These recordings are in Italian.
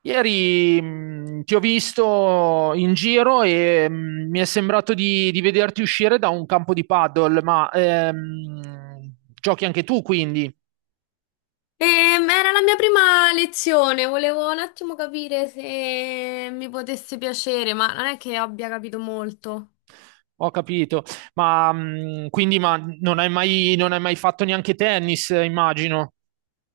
Ieri ti ho visto in giro e mi è sembrato di vederti uscire da un campo di paddle, ma giochi anche tu, quindi Era la mia prima lezione, volevo un attimo capire se mi potesse piacere, ma non è che abbia capito molto. ho capito. Ma quindi ma non hai mai fatto neanche tennis, immagino.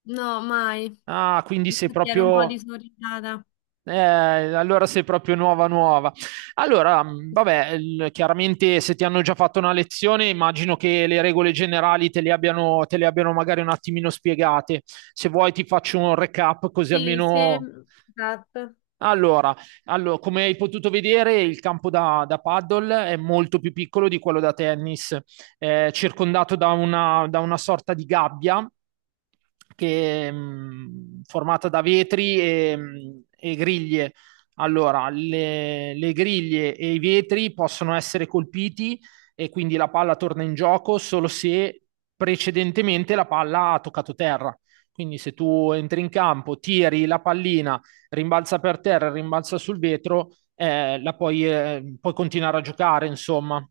No, mai. Ah, quindi sei Infatti ero un po' proprio. disorientata. Allora sei proprio nuova nuova. Allora, vabbè, chiaramente se ti hanno già fatto una lezione, immagino che le regole generali te le abbiano magari un attimino spiegate. Se vuoi ti faccio un recap così Sì, se... almeno. Esatto. Allora, come hai potuto vedere, il campo da paddle è molto più piccolo di quello da tennis, è circondato da una sorta di gabbia che, formata da vetri e griglie. Allora, le griglie e i vetri possono essere colpiti e quindi la palla torna in gioco solo se precedentemente la palla ha toccato terra. Quindi se tu entri in campo, tiri la pallina, rimbalza per terra, rimbalza sul vetro, puoi continuare a giocare, insomma.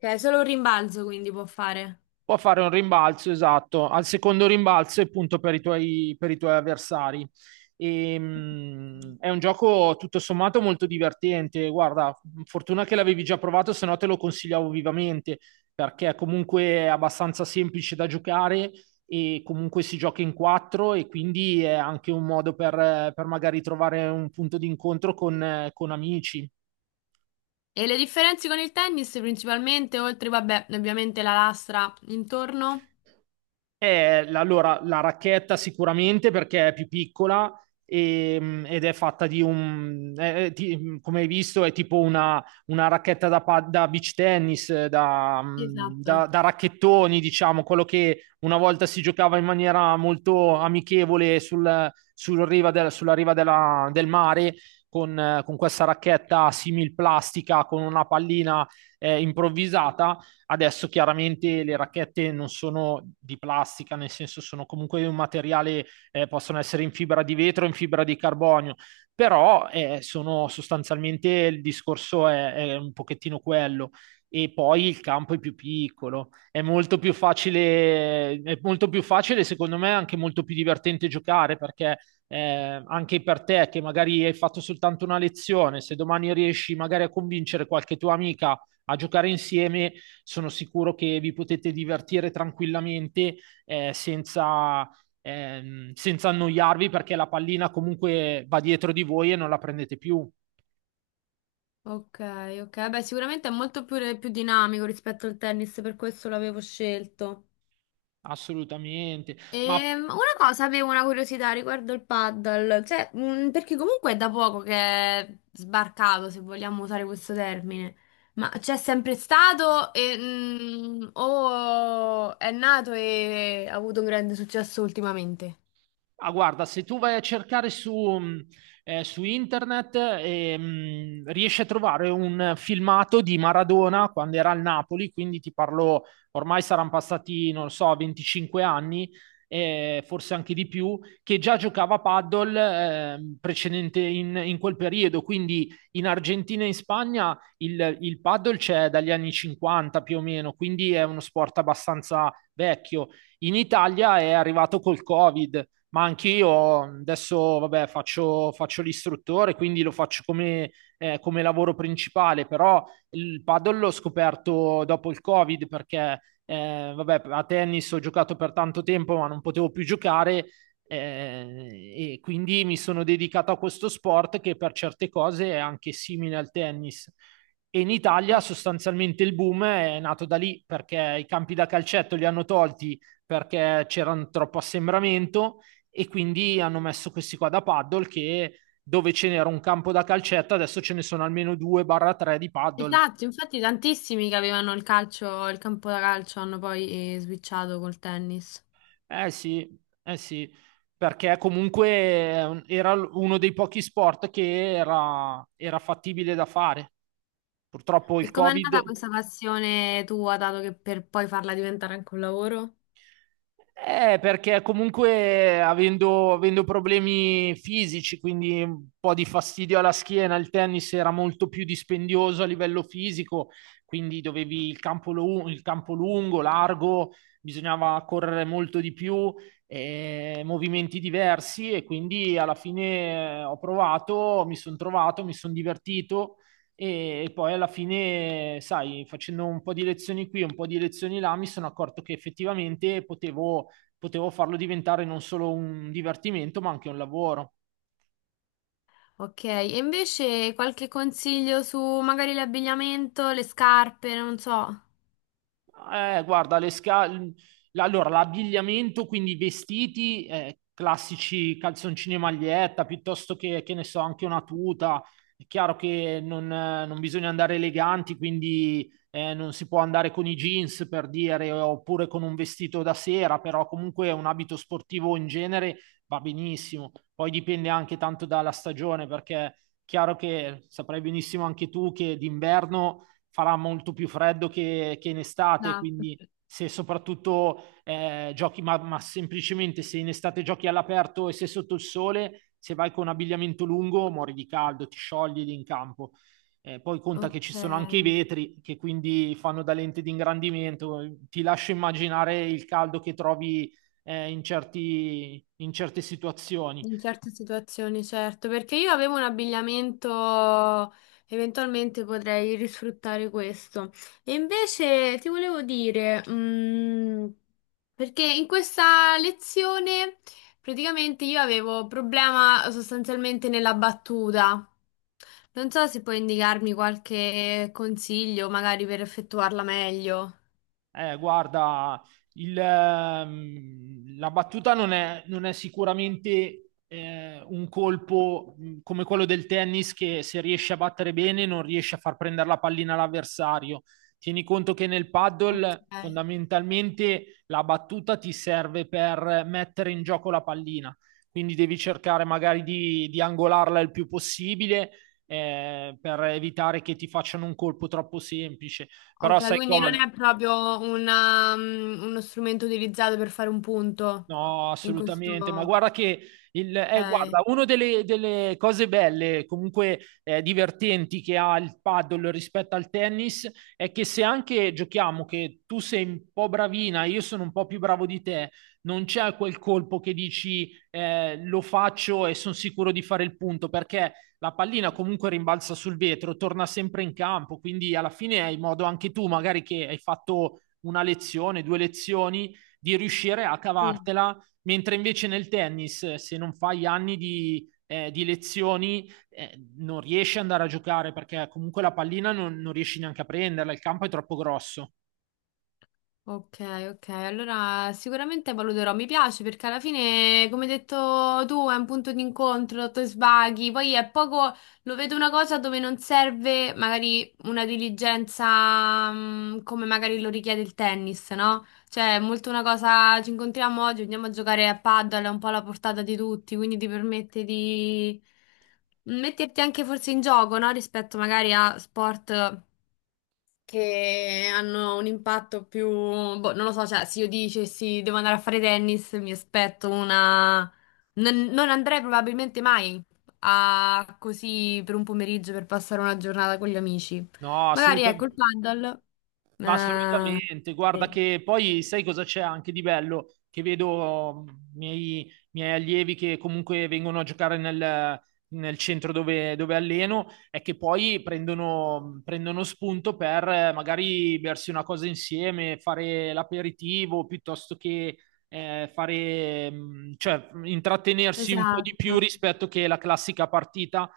Ok, solo un rimbalzo quindi può fare. Può fare un rimbalzo, esatto, al secondo rimbalzo e punto per per i tuoi avversari. E, è un gioco tutto sommato molto divertente. Guarda, fortuna che l'avevi già provato, se no te lo consigliavo vivamente, perché comunque è abbastanza semplice da giocare e comunque si gioca in quattro e quindi è anche un modo per magari trovare un punto di incontro con amici. E le differenze con il tennis principalmente, oltre, vabbè, ovviamente la lastra intorno? Allora, la racchetta sicuramente perché è più piccola ed è fatta di un, è ti- come hai visto, è tipo una racchetta da beach tennis, Esatto. da racchettoni, diciamo, quello che una volta si giocava in maniera molto amichevole sul riva sulla riva del mare. Con questa racchetta simil plastica con una pallina improvvisata. Adesso chiaramente le racchette non sono di plastica, nel senso sono comunque un materiale, possono essere in fibra di vetro, in fibra di carbonio, però sono sostanzialmente il discorso è un pochettino quello e poi il campo è più piccolo. È molto più facile, è molto più facile, secondo me, anche molto più divertente giocare perché anche per te che magari hai fatto soltanto una lezione, se domani riesci magari a convincere qualche tua amica a giocare insieme, sono sicuro che vi potete divertire tranquillamente eh, senza, senza annoiarvi perché la pallina comunque va dietro di voi e non la prendete più. Ok, ok. Beh, sicuramente è molto più dinamico rispetto al tennis, per questo l'avevo scelto. Assolutamente. Ma Una cosa, avevo una curiosità riguardo il paddle, cioè, perché comunque è da poco che è sbarcato, se vogliamo usare questo termine, ma c'è sempre stato e, o è nato e ha avuto un grande successo ultimamente? Ah, guarda, se tu vai a cercare su internet, riesci a trovare un filmato di Maradona quando era al Napoli, quindi ti parlo, ormai saranno passati, non lo so, 25 anni, forse anche di più, che già giocava a paddle, precedente in quel periodo. Quindi in Argentina e in Spagna il paddle c'è dagli anni 50 più o meno, quindi è uno sport abbastanza vecchio. In Italia è arrivato col Covid, ma anch'io adesso vabbè, faccio l'istruttore, quindi lo faccio come, come lavoro principale, però il paddle l'ho scoperto dopo il Covid perché vabbè, a tennis ho giocato per tanto tempo, ma non potevo più giocare e quindi mi sono dedicato a questo sport che per certe cose è anche simile al tennis. E in Italia sostanzialmente il boom è nato da lì perché i campi da calcetto li hanno tolti perché c'era un troppo assembramento e quindi hanno messo questi qua da paddle che dove ce n'era un campo da calcetto, adesso ce ne sono almeno 2-3 di paddle. Esatto, infatti tantissimi che avevano il calcio, il campo da calcio hanno poi switchato col tennis. Eh sì, eh sì, perché comunque era uno dei pochi sport che era, era fattibile da fare. Purtroppo il E com'è nata Covid. questa passione tua, dato che per poi farla diventare anche un lavoro? Perché comunque avendo problemi fisici, quindi un po' di fastidio alla schiena, il tennis era molto più dispendioso a livello fisico, quindi dovevi il campo, il campo lungo, largo, bisognava correre molto di più, movimenti diversi e quindi alla fine ho provato, mi sono trovato, mi sono divertito e poi alla fine, sai, facendo un po' di lezioni qui, un po' di lezioni là, mi sono accorto che effettivamente potevo farlo diventare non solo un divertimento, ma anche un lavoro. Ok, e invece qualche consiglio su magari l'abbigliamento, le scarpe, non so. Guarda, allora l'abbigliamento, quindi i vestiti, classici calzoncini e maglietta, piuttosto che ne so, anche una tuta. È chiaro che non bisogna andare eleganti, quindi non si può andare con i jeans per dire, oppure con un vestito da sera, però comunque un abito sportivo in genere va benissimo. Poi dipende anche tanto dalla stagione, perché è chiaro che saprai benissimo anche tu che d'inverno farà molto più freddo che in estate, Esatto. quindi se soprattutto giochi, semplicemente se in estate giochi all'aperto e se sotto il sole, se vai con abbigliamento lungo muori di caldo, ti sciogli lì in campo. Poi conta che Ok. ci sono anche i vetri che quindi fanno da lente di ingrandimento, ti lascio immaginare il caldo che trovi in certe situazioni. In certe situazioni, certo, perché io avevo un abbigliamento, eventualmente potrei risfruttare questo. E invece ti volevo dire, perché in questa lezione praticamente io avevo problema sostanzialmente nella battuta. Non so se puoi indicarmi qualche consiglio, magari per effettuarla meglio. Guarda, la battuta non è sicuramente un colpo come quello del tennis che se riesce a battere bene non riesce a far prendere la pallina all'avversario. Tieni conto che nel Ok. paddle fondamentalmente la battuta ti serve per mettere in gioco la pallina, quindi devi cercare magari di angolarla il più possibile per evitare che ti facciano un colpo troppo semplice. Però Ok, sai quindi non cosa? è proprio una, uno strumento utilizzato per fare un punto No, in assolutamente, ma questo... guarda che Ok. Una delle cose belle, comunque divertenti che ha il paddle rispetto al tennis è che se anche giochiamo che tu sei un po' bravina, io sono un po' più bravo di te, non c'è quel colpo che dici lo faccio e sono sicuro di fare il punto, perché la pallina comunque rimbalza sul vetro, torna sempre in campo, quindi alla fine hai modo anche tu, magari che hai fatto una lezione, due lezioni di riuscire a Sì. cavartela, mentre invece nel tennis, se non fai anni di lezioni, non riesci ad andare a giocare perché comunque la pallina non riesci neanche a prenderla, il campo è troppo grosso. Ok, ok, allora sicuramente valuterò, mi piace perché alla fine, come hai detto tu, è un punto di incontro, ti sbaghi, poi è poco, lo vedo una cosa dove non serve magari una diligenza come magari lo richiede il tennis, no? Cioè è molto una cosa, ci incontriamo oggi, andiamo a giocare a paddle, è un po' alla portata di tutti, quindi ti permette di metterti anche forse in gioco, no? Rispetto magari a sport che hanno un impatto più, boh, non lo so, cioè se io dicessi devo andare a fare tennis, mi aspetto una... Non, non andrei probabilmente mai a così per un pomeriggio per passare una giornata con gli amici. No, Magari ecco il assolutamente. paddle. Ma Eh, assolutamente, guarda sì, che poi sai cosa c'è anche di bello? Che vedo i miei allievi che comunque vengono a giocare nel centro dove alleno e che poi prendono spunto per magari bersi una cosa insieme, fare l'aperitivo piuttosto che fare, cioè intrattenersi un po' di più esatto. rispetto che la classica partita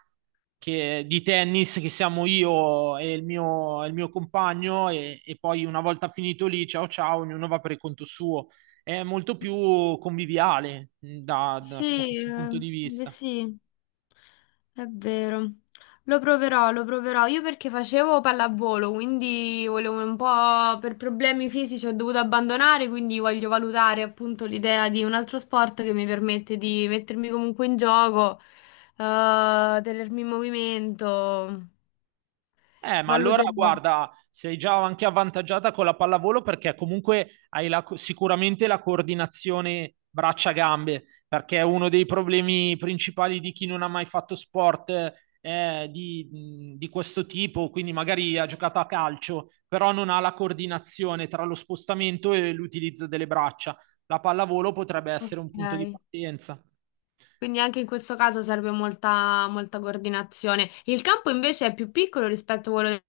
di tennis che siamo io e il mio compagno e poi una volta finito lì, ciao ciao, ognuno va per il conto suo. È molto più conviviale da Sì, questo punto di eh vista. sì, è vero. Lo proverò, lo proverò. Io perché facevo pallavolo, quindi volevo un po' per problemi fisici ho dovuto abbandonare, quindi voglio valutare appunto l'idea di un altro sport che mi permette di mettermi comunque in gioco, tenermi in movimento. Ma allora Valuterò. guarda, sei già anche avvantaggiata con la pallavolo perché comunque hai sicuramente la coordinazione braccia-gambe, perché è uno dei problemi principali di chi non ha mai fatto sport di questo tipo, quindi magari ha giocato a calcio, però non ha la coordinazione tra lo spostamento e l'utilizzo delle braccia. La pallavolo potrebbe essere un punto di Ok. partenza. Quindi anche in questo caso serve molta, molta coordinazione. Il campo invece è più piccolo rispetto a quello.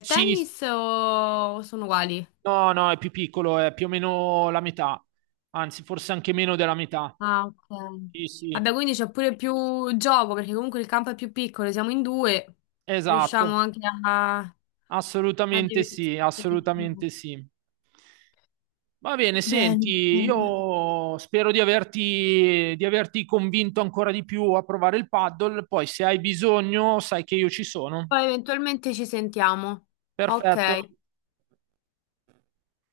Sì, s- Tennis o sono uguali? no, no, è più piccolo, è più o meno la metà, anzi forse anche meno della metà. Ah, ok. Sì, sì, Vabbè, quindi c'è pure più gioco perché comunque il campo è più piccolo, siamo in due, esatto, riusciamo anche a, a assolutamente sì, divertirci di assolutamente più. sì. Va bene, Bene, senti, bene. io spero di averti convinto ancora di più a provare il paddle, poi se hai bisogno sai che io ci sono. Poi eventualmente ci sentiamo. Perfetto. Ok.